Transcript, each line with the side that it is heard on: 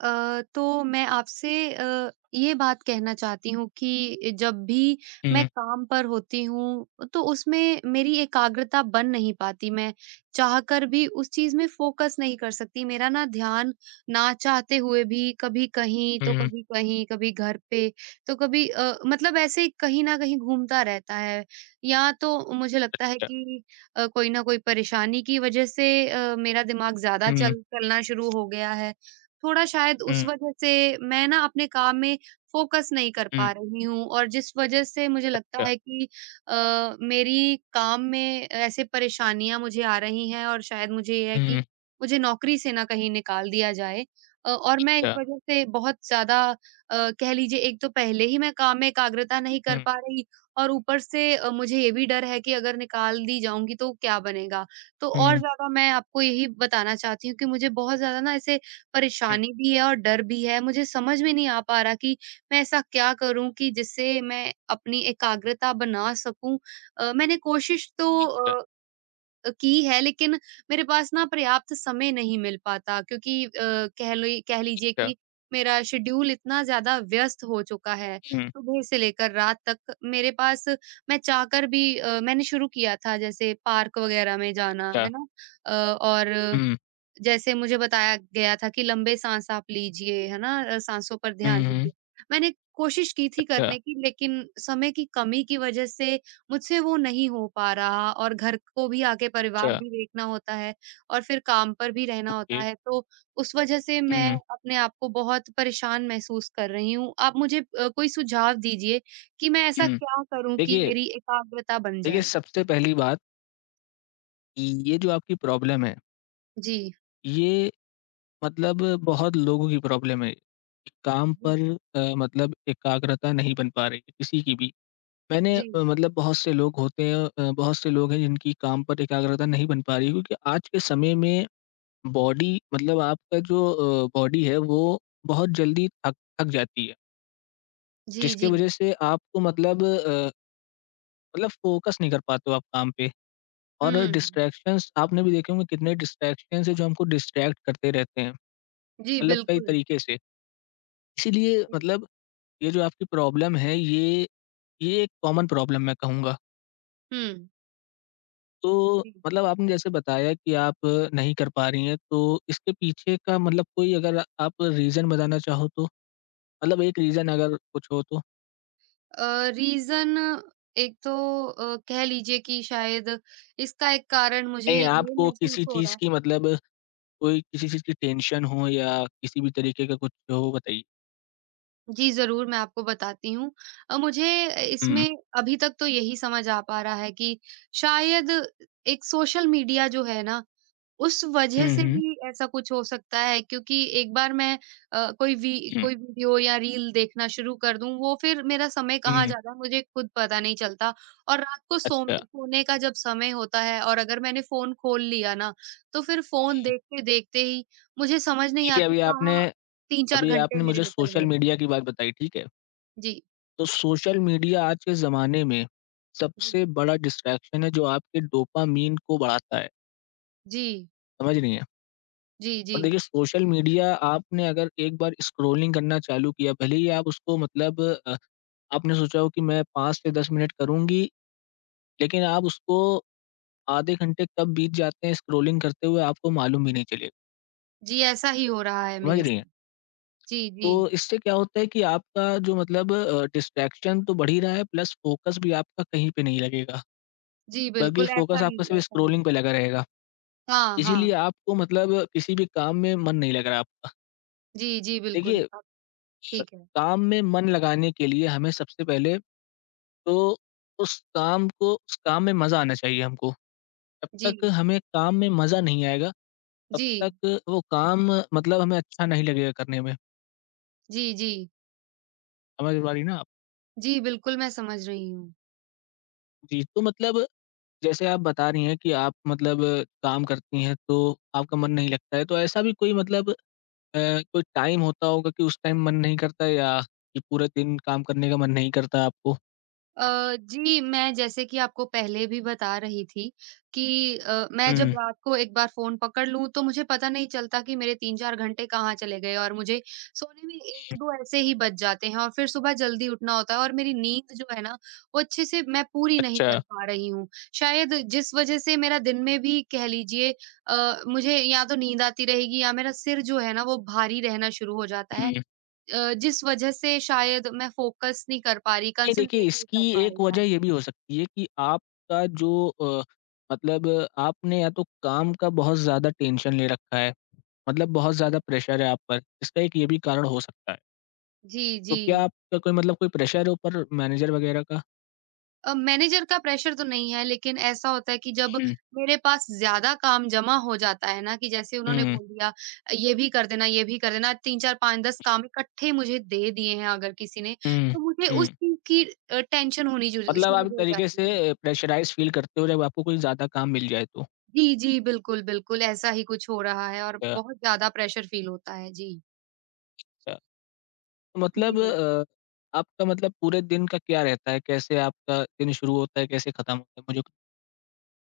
right: तो मैं आपसे ये बात कहना चाहती हूँ कि जब भी मैं
left: हुँ,
right: काम पर होती हूँ, तो उसमें मेरी एकाग्रता बन नहीं पाती। मैं चाहकर भी उस चीज़ में फ़ोकस नहीं कर सकती। मेरा ना ध्यान ना चाहते हुए भी कभी कहीं, तो
left: हुँ,
right: कभी कहीं, कभी घर पे, तो कभी मतलब ऐसे कहीं न कहीं घूमता रहता है। या तो मुझे लगता है
left: अच्छा,
right: कि कोई न कोई परेशानी की वज़ह से मेरा दिमाग ज़्यादा
left: हुँ,
right: चल चलना शुरू हो गया है। थोड़ा शायद उस
left: हुँ,
right: वजह से मैं ना अपने काम में फ़ोकस नहीं कर पा
left: हुँ,
right: रही हूँ और जिस वजह से मुझे लगता
left: अच्छा,
right: है कि मेरी काम में ऐसे परेशानियाँ मुझे आ रही हैं और शायद मुझे ये है कि
left: हुँ,
right: मुझे नौकरी से ना कहीं निकाल दिया जाए और मैं इस
left: अच्छा,
right: वजह से बहुत ज़्यादा कह लीजिए एक तो पहले ही मैं काम में एकाग्रता नहीं कर
left: हुँ,
right: पा रही और ऊपर से मुझे ये भी डर है कि अगर निकाल दी जाऊँगी तो क्या बनेगा? तो और
left: हुँ,
right: ज़्यादा मैं आपको यही बताना चाहती हूँ कि मुझे बहुत ज़्यादा ना ऐसे
left: हुँ,
right: परेशानी भी है और डर भी है। मुझे समझ में नहीं आ पा रहा कि मैं ऐसा क्या करूँ कि जिससे मैं अपनी एकाग्रता बना सकूँ? मैंने कोशिश तो
left: अच्छा,
right: की है लेकिन मेरे पास ना पर्याप्त समय नहीं मिल पाता क्योंकि कह लीजिए
left: अच्छा,
right: कि मेरा शेड्यूल इतना ज़्यादा व्यस्त हो चुका है,
left: हुँ,
right: सुबह से लेकर रात तक। मेरे पास मैं चाहकर भी मैंने शुरू किया था जैसे पार्क वग़ैरह में जाना,
left: अच्छा,
right: है ना? और
left: हुँ,
right: जैसे मुझे बताया गया था कि लंबे साँस आप लीजिए, है ना? साँसों पर ध्यान
left: हुँ, हुँ,
right: दीजिए। मैंने कोशिश की थी
left: अच्छा,
right: करने की लेकिन समय की कमी की वजह से मुझसे वो नहीं हो पा रहा और घर को भी आके
left: अच्छा,
right: परिवार भी देखना होता है और फिर काम पर भी रहना
left: ओके,
right: होता है, तो उस वजह से मैं
left: हुँ,
right: अपने आप को बहुत परेशान महसूस कर रही हूँ। आप मुझे कोई सुझाव दीजिए कि मैं ऐसा
left: हुँ।
right: क्या करूँ कि
left: देखिए
right: मेरी एकाग्रता बन
left: देखिए,
right: जाए?
left: सबसे पहली बात कि ये जो आपकी प्रॉब्लम है,
right: जी।
left: ये मतलब बहुत लोगों की प्रॉब्लम है। काम
right: जी।
left: पर मतलब एकाग्रता नहीं बन पा रही है, किसी की भी। मैंने
right: जी।
left: मतलब बहुत से लोग होते हैं बहुत से लोग हैं जिनकी काम पर एकाग्रता नहीं बन पा रही है क्योंकि आज के समय में बॉडी मतलब आपका जो बॉडी है वो बहुत जल्दी थक थक जाती है,
right: जी,
left: जिसकी
right: जी।
left: वज़ह से आपको मतलब मतलब फ़ोकस नहीं कर पाते हो आप काम पे और
right: हुँ।
left: डिस्ट्रैक्शंस आपने भी देखे होंगे कितने डिस्ट्रैक्शंस हैं जो हमको डिस्ट्रैक्ट करते रहते हैं,
right: जी,
left: मतलब कई
right: बिल्कुल।
left: तरीके से। इसीलिए
right: जी,
left: मतलब ये जो आपकी प्रॉब्लम है ये एक कॉमन प्रॉब्लम मैं कहूँगा।
right: हुँ।
left: तो
right: जी।
left: मतलब आपने जैसे बताया कि आप नहीं कर पा रही हैं, तो इसके पीछे का मतलब कोई अगर आप रीज़न बताना चाहो तो? मतलब एक रीज़न अगर कुछ हो तो?
right: रीज़न एक तो कह लीजिए कि शायद इसका एक कारण मुझे मुझे
left: नहीं,
right: ये
left: आपको
right: महसूस
left: किसी
right: हो रहा
left: चीज़
right: है।
left: की मतलब कोई किसी चीज़ की टेंशन हो या किसी भी तरीके का कुछ हो बताइए?
right: जी, ज़रूर मैं आपको बताती हूँ। मुझे
left: हुँ।
right: इसमें अभी तक तो यही समझ आ पा रहा है कि शायद एक सोशल मीडिया जो है ना, उस वजह
left: हुँ,
right: से
left: हुँ।
right: भी ऐसा कुछ हो सकता है क्योंकि एक बार मैं कोई वी
left: हुँ,
right: कोई वीडियो या रील देखना शुरू कर दूँ, वो फिर मेरा समय कहाँ
left: हुँ,
right: जा रहा है मुझे खुद पता नहीं चलता और रात को सो
left: अच्छा।
right: सोने का जब समय होता है और अगर मैंने फ़ोन खोल लिया ना, तो फिर फ़ोन
left: हुँ,
right: देखते-देखते ही मुझे समझ नहीं
left: देखिए
right: आती
left: अभी आपने
right: कहाँ 3-4
left: अभी
right: घंटे
left: आपने
right: मेरे
left: मुझे
right: निकल
left: सोशल
right: गए।
left: मीडिया की बात बताई, ठीक है?
right: जी,
left: तो सोशल मीडिया आज के ज़माने में
right: जी,
left: सबसे बड़ा डिस्ट्रैक्शन है जो आपके डोपामाइन को बढ़ाता है,
right: जी,
left: समझ रही हैं?
right: जी, जी,
left: और देखिए सोशल मीडिया आपने अगर एक बार स्क्रॉलिंग करना चालू किया, भले ही आप उसको मतलब अ, आपने सोचा हो कि मैं 5 से 10 मिनट करूँगी, लेकिन आप उसको आधे घंटे कब बीत जाते हैं स्क्रॉलिंग करते हुए आपको मालूम भी नहीं चलेगा,
right: जी, ऐसा ही हो रहा है
left: समझ
right: मेरे
left: रही
right: साथ।
left: हैं?
right: जी,
left: तो
right: जी,
left: इससे क्या होता है कि आपका जो मतलब डिस्ट्रैक्शन तो बढ़ ही रहा है प्लस फ़ोकस भी आपका कहीं पे नहीं लगेगा,
right: जी,
left: बल्कि
right: बिल्कुल ऐसा
left: फ़ोकस
right: ही
left: आपका सिर्फ़
right: ऐसा ही।
left: स्क्रॉलिंग पे लगा रहेगा।
right: हाँ,
left: इसीलिए
right: हाँ।
left: आपको मतलब किसी भी काम में मन नहीं लग रहा आपका।
right: जी, जी, बिल्कुल।
left: देखिए,
right: ठीक है।
left: काम में मन लगाने के लिए हमें सबसे पहले तो उस काम को उस काम में मज़ा आना चाहिए हमको। जब तक
right: जी।
left: हमें काम में मज़ा नहीं आएगा, तब
right: जी।
left: तक वो काम मतलब हमें अच्छा नहीं लगेगा करने में।
right: जी, जी।
left: समझ पा रही ना आप?
right: जी, बिल्कुल मैं समझ रही हूँ।
left: जी, तो मतलब जैसे आप बता रही हैं कि आप मतलब काम करती हैं तो आपका मन नहीं लगता है, तो ऐसा भी कोई मतलब अ, कोई टाइम होता होगा कि उस टाइम मन नहीं करता या कि पूरे दिन काम करने का मन नहीं करता आपको?
right: जी, मैं जैसे कि आपको पहले भी बता रही थी कि मैं जब
left: हुँ,
right: रात को एक बार फ़ोन पकड़ लूँ, तो मुझे पता नहीं चलता कि मेरे 3-4 घंटे कहाँ चले गए और मुझे सोने में 1-2 ऐसे ही बज जाते हैं और फिर सुबह जल्दी उठना होता है और मेरी नींद जो है ना, वो अच्छे से मैं पूरी नहीं
left: अच्छा,
right: कर पा रही हूँ। शायद जिस वज़ह से मेरा दिन में भी कह लीजिए मुझे या तो नींद आती रहेगी या मेरा सिर जो है ना, वो भारी रहना शुरू हो जाता है
left: हुँ।
right: जिस वजह से शायद मैं फ़ोकस नहीं कर पा रही,
left: नहीं देखिए
right: कंसंट्रेट नहीं
left: इसकी
right: कर पा रही
left: एक
right: काम
left: वजह ये
right: पे।
left: भी हो सकती है कि आपका जो मतलब आपने या तो काम का बहुत ज़्यादा टेंशन ले रखा है, मतलब बहुत
right: जी।
left: ज़्यादा प्रेशर है आप पर, इसका एक ये भी कारण हो सकता है।
right: जी,
left: तो
right: जी।
left: क्या आपका कोई मतलब कोई प्रेशर है ऊपर मैनेजर वगैरह का?
right: मैनेजर का प्रेशर तो नहीं है लेकिन ऐसा होता है कि जब
left: हुँ,
right: मेरे पास ज़्यादा काम जमा हो जाता है ना कि जैसे उन्होंने
left: हुँ,
right: बोल दिया ये भी कर देना, ये भी कर देना 3, 4, 5, 10 काम इकट्ठे मुझे दे दिए हैं अगर किसी ने,
left: हुँ,
right: तो मुझे उस
left: हुँ।
right: चीज़ की टेंशन होनी जु
left: मतलब
right: शुरू
left: आप एक
right: हो
left: तरीके
right: जाती है।
left: से प्रेशराइज़ फ़ील करते हो जब आपको कोई ज़्यादा काम मिल जाए तो।
right: जी, जी, बिल्कुल, बिल्कुल ऐसा ही कुछ हो रहा है और
left: अच्छा,
right: बहुत ज़्यादा प्रेशर फ़ील होता है। जी।
left: अच्छा। तो
right: जी,
left: मतलब
right: बिल्कुल।
left: आपका मतलब पूरे दिन का क्या रहता है? कैसे आपका दिन शुरू होता है, कैसे खत्म होता है? मुझे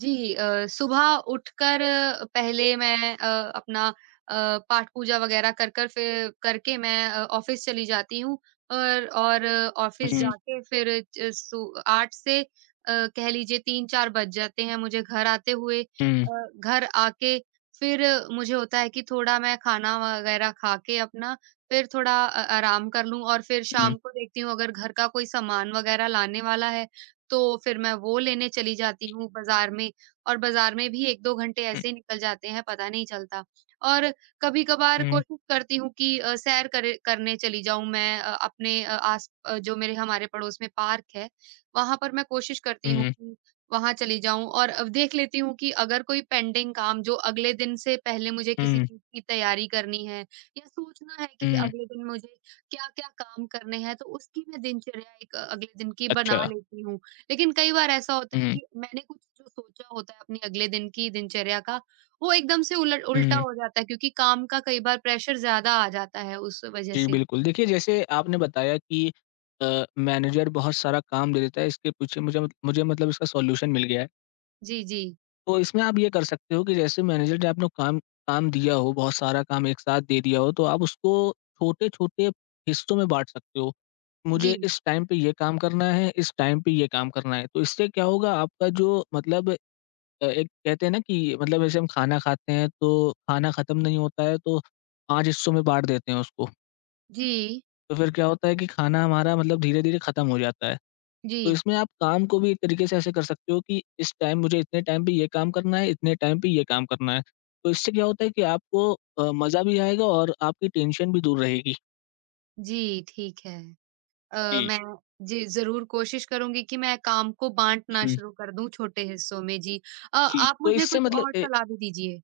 right: जी सुबह उठकर पहले मैं अपना पाठ पूजा वगैरह कर कर फिर करके मैं ऑफिस चली जाती हूँ और ऑफिस
left: हुँ,
right: जाके फिर 8 से कह लीजिए 3-4 बज जाते हैं मुझे घर आते हुए
left: हुँ,
right: घर आके फिर मुझे होता है कि थोड़ा मैं खाना वगैरह खा के अपना फिर थोड़ा आराम कर लूं और फिर
left: हुँ,
right: शाम को देखती हूँ अगर घर का कोई सामान वगैरह लाने वाला है तो फिर मैं वो लेने चली जाती हूँ बाज़ार में और बाज़ार में भी 1-2 घंटे
left: हुँ,
right: ऐसे ही निकल जाते हैं, पता नहीं चलता। और कभी-कभार
left: हुँ,
right: कोशिश करती हूँ कि सैर करे करने चली जाऊँ मैं अपने जो मेरे हमारे पड़ोस में पार्क है, वहाँ पर मैं कोशिश करती हूँ
left: हुँ,
right: कि वहाँ चली जाऊँ और अब देख लेती हूँ कि अगर कोई पेंडिंग काम जो अगले दिन से पहले मुझे किसी
left: हुँ,
right: चीज़ की तैयारी करनी है या सोचना है कि
left: हुँ।
right: अगले दिन मुझे क्या-क्या काम करने हैं, तो उसकी मैं दिनचर्या एक अगले दिन की बना
left: अच्छा।
right: लेती हूँ। लेकिन कई बार ऐसा होता है
left: हुँ,
right: कि मैंने कुछ जो सोचा होता है अपनी अगले दिन की दिनचर्या का, वो एकदम से उलट उल्टा
left: हुँ।
right: हो जाता है क्योंकि काम का कई बार प्रेशर ज़्यादा आ जाता है उस वजह
left: जी,
right: से।
left: बिल्कुल। देखिए, जैसे आपने बताया कि मैनेजर बहुत सारा काम दे देता है, इसके पीछे मुझे मुझे मतलब इसका सॉल्यूशन मिल गया है।
right: जी, जी।
left: तो इसमें आप ये कर सकते हो कि जैसे मैनेजर ने आपको काम काम दिया हो, बहुत सारा काम एक साथ दे दिया हो, तो आप उसको छोटे-छोटे हिस्सों में बाँट सकते हो। मुझे
right: जी,
left: इस टाइम पे ये काम करना है, इस टाइम पे ये काम करना है। तो इससे क्या होगा आपका जो मतलब एक कहते हैं ना कि मतलब जैसे हम खाना खाते हैं तो खाना ख़त्म नहीं होता है तो 5 हिस्सों में बाँट देते हैं उसको।
right: जी,
left: तो फिर क्या होता है कि खाना हमारा मतलब धीरे-धीरे ख़त्म हो जाता है। तो
right: जी,
left: इसमें आप काम को भी एक तरीके से ऐसे कर सकते हो कि इस टाइम मुझे इतने टाइम पे ये काम करना है, इतने टाइम पे ये काम करना है। तो इससे क्या होता है कि आपको मज़ा भी आएगा और आपकी टेंशन भी दूर रहेगी।
right: जी, ठीक है। अ,
left: जी,
right: मैं जी, ज़रूर कोशिश करूँगी कि मैं काम को बाँटना
left: हुँ।
right: शुरू कर दूँ छोटे हिस्सों में, जी।
left: जी,
right: आप
left: तो
right: मुझे
left: इससे
right: कुछ
left: मतलब
right: और
left: ए
right: सलाह भी दीजिए।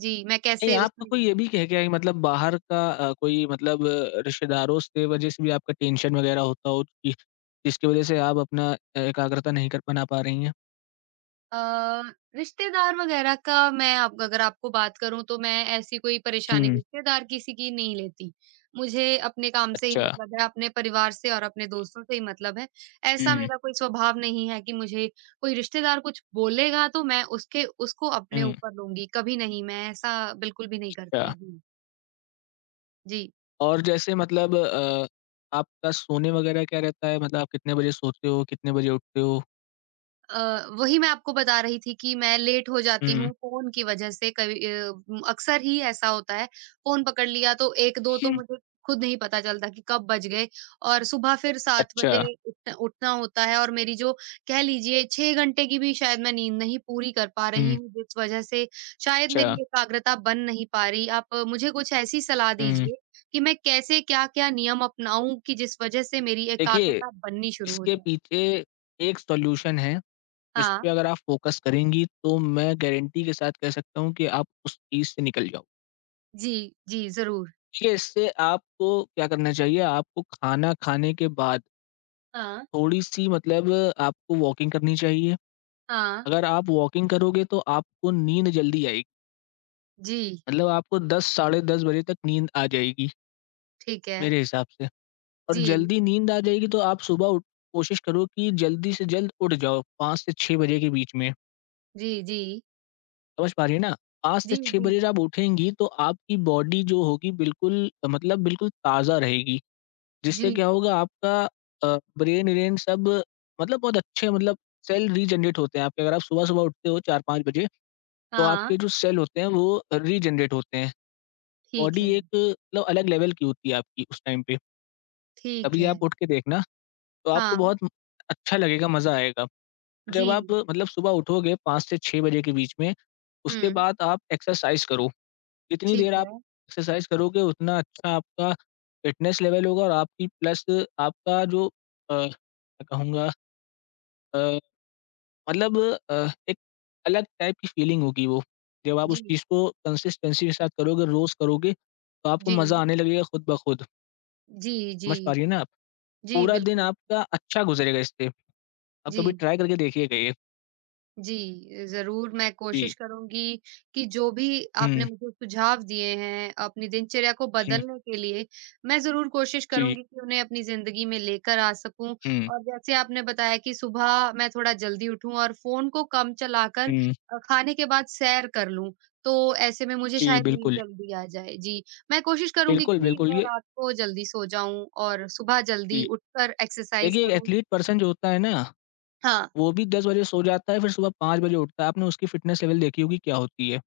right: जी, मैं
left: नहीं
right: कैसे
left: आपका
right: उसमें।
left: कोई ये भी कह गया है कि मतलब बाहर का कोई मतलब रिश्तेदारों से वजह से भी आपका टेंशन वगैरह होता हो कि जिसकी वजह से आप अपना एकाग्रता नहीं कर बना पा रही हैं?
right: अ, रिश्तेदार वगैरह का मैं आप अगर आपको बात करूँ तो मैं ऐसी कोई परेशानी
left: हुँ,
right: रिश्तेदार किसी की नहीं लेती। मुझे अपने काम से ही
left: अच्छा।
right: मतलब है, अपने परिवार से और अपने दोस्तों से ही मतलब है। ऐसा
left: हुँ।
right: मेरा कोई स्वभाव नहीं है कि मुझे कोई रिश्तेदार कुछ बोलेगा तो मैं उसके उसको अपने
left: हुँ,
right: ऊपर लूँगी, कभी नहीं, मैं ऐसा बिल्कुल भी नहीं
left: अच्छा।
right: करती। जी। जी।
left: और जैसे मतलब आपका सोने वगैरह क्या रहता है? मतलब आप कितने बजे सोते हो? कितने बजे उठते हो?
right: वही मैं आपको बता रही थी कि मैं लेट हो जाती
left: हुँ।
right: हूँ फ़ोन की वज़ह से कभी अक्सर ही ऐसा होता है, फ़ोन पकड़ लिया तो 1-2 तो
left: हुँ।
right: मुझे खुद नहीं पता चलता कि कब बज गए और सुबह फिर 7
left: अच्छा।
right: बजे उठना उठना होता है और मेरी जो कह लीजिए 6 घंटे की भी शायद मैं नींद नहीं पूरी कर पा रही
left: हुँ,
right: हूँ, जिस वज़ह से शायद
left: अच्छा।
right: मेरी एकाग्रता बन नहीं पा रही। आप मुझे कुछ ऐसी सलाह
left: हुँ।
right: दीजिए कि मैं कैसे क्या-क्या नियम अपनाऊँ कि जिस वज़ह से मेरी
left: देखिए,
right: एकाग्रता बननी शुरू हो
left: इसके
right: जाए?
left: पीछे एक सॉल्यूशन है, इस
right: हाँ।
left: पे अगर आप फ़ोकस करेंगी तो मैं गारंटी के साथ कह सकता हूँ कि आप उस चीज़ से निकल जाओ।
right: जी, जी, ज़रूर।
left: देखिए, इससे आपको क्या करना चाहिए, आपको खाना खाने के बाद
right: हाँ,
left: थोड़ी-सी मतलब आपको वॉकिंग करनी चाहिए।
right: हाँ,
left: अगर आप वॉकिंग करोगे तो आपको नींद जल्दी आएगी।
right: जी,
left: मतलब आपको 10 साढ़े 10 बजे तक नींद आ जाएगी,
right: ठीक है।
left: मेरे हिसाब से और
right: जी,
left: जल्दी नींद आ जाएगी तो आप सुबह उठ कोशिश करो कि जल्दी से जल्द उठ जाओ 5 से 6 बजे के बीच में,
right: जी, जी,
left: समझ पा रही हैं ना? 5 से
right: जी,
left: 6
right: जी,
left: बजे आप उठेंगी तो आपकी बॉडी जो होगी बिल्कुल मतलब बिल्कुल ताज़ा रहेगी,
right: जी,
left: जिससे क्या होगा आपका अ, ब्रेन-व्रेन सब मतलब बहुत अच्छे मतलब सेल रीजनरेट होते हैं आपके अगर आप सुबह-सुबह उठते हो 4-5 बजे, तो
right: हाँ,
left: आपके जो सेल होते हैं वो रीजनरेट होते हैं।
right: ठीक
left: बॉडी
right: है,
left: एक मतलब अलग लेवल की होती है आपकी उस टाइम पे।
right: ठीक
left: कभी
right: है,
left: आप उठ के देखना, तो आपको
right: हाँ,
left: बहुत अच्छा लगेगा, मज़ा आएगा। जब आप
right: जी,
left: मतलब सुबह उठोगे 5 से 6 बजे के बीच में, उसके
right: हुँ,
left: बाद आप एक्सरसाइज़ करो। जितनी
right: ठीक
left: देर आप
right: है,
left: एक्सरसाइज़ करोगे, उतना अच्छा आपका फ़िटनेस लेवल होगा और आपकी प्लस आपका जो मैं कहूँगा अ, मतलब अ, एक अलग टाइप की फ़ीलिंग होगी वो। जब आप उस
right: जी,
left: चीज़ को कंसिस्टेंसी के साथ करोगे, रोज़ करोगे, तो आपको
right: जी,
left: मज़ा आने लगेगा खुद ब खुद।
right: जी,
left: समझ पा
right: जी,
left: रही हैं ना आप?
right: जी,
left: पूरा दिन
right: बिल्कुल,
left: आपका अच्छा गुज़रेगा इससे। आप
right: जी।
left: कभी ट्राई करके देखिएगा ये।
right: जी, ज़रूर मैं
left: जी।
right: कोशिश करूँगी कि जो भी आपने
left: हुँ,
right: मुझे सुझाव दिए हैं अपनी दिनचर्या को
left: हुँ,
right: बदलने के लिए, मैं ज़रूर कोशिश
left: जी,
right: करूँगी कि उन्हें अपनी ज़िंदगी में लेकर आ सकूँ।
left: हुँ,
right: और जैसे आपने बताया कि सुबह मैं थोड़ा जल्दी उठूँ और फ़ोन को कम चलाकर
left: हुँ,
right: खाने के बाद सैर कर लूँ, तो ऐसे में मुझे
left: जी,
right: शायद नींद
left: बिल्कुल।
right: जल्दी आ जाए। जी, मैं कोशिश करूँगी
left: बिल्कुल,
right: कि
left: बिल्कुल
right: मैं
left: ये
right: रात को जल्दी सो जाऊँ और सुबह
left: जी।
right: जल्दी उठकर एक्सरसाइज़
left: देखिए, एक
right: करूँ।
left: एथलीट पर्सन जो होता है ना,
right: हाँ।
left: वो भी 10 बजे सो जाता है, फिर सुबह 5 बजे उठता है। आपने उसकी फ़िटनेस लेवल देखी होगी क्या होती है।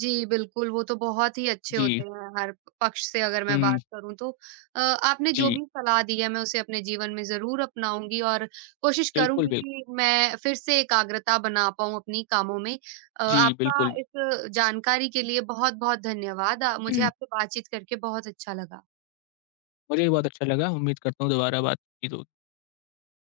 right: जी, बिल्कुल, वो तो बहुत ही अच्छे होते
left: जी,
right: हैं हर पक्ष से अगर मैं
left: हुँ,
right: बात करूँ तो। आपने जो
left: जी,
right: भी सलाह दी है मैं उसे अपने जीवन में ज़रूर अपनाऊँगी और कोशिश
left: बिल्कुल,
right: करूँगी
left: बिल्कुल।
right: कि मैं फिर से एकाग्रता बना पाऊँ अपनी कामों में।
left: जी,
right: आपका
left: बिल्कुल।
right: इस जानकारी के लिए बहुत-बहुत धन्यवाद। मुझे
left: हुँ,
right: आपसे बातचीत करके बहुत अच्छा लगा।
left: मुझे भी बहुत अच्छा लगा। उम्मीद करता हूँ दोबारा बात होगी तो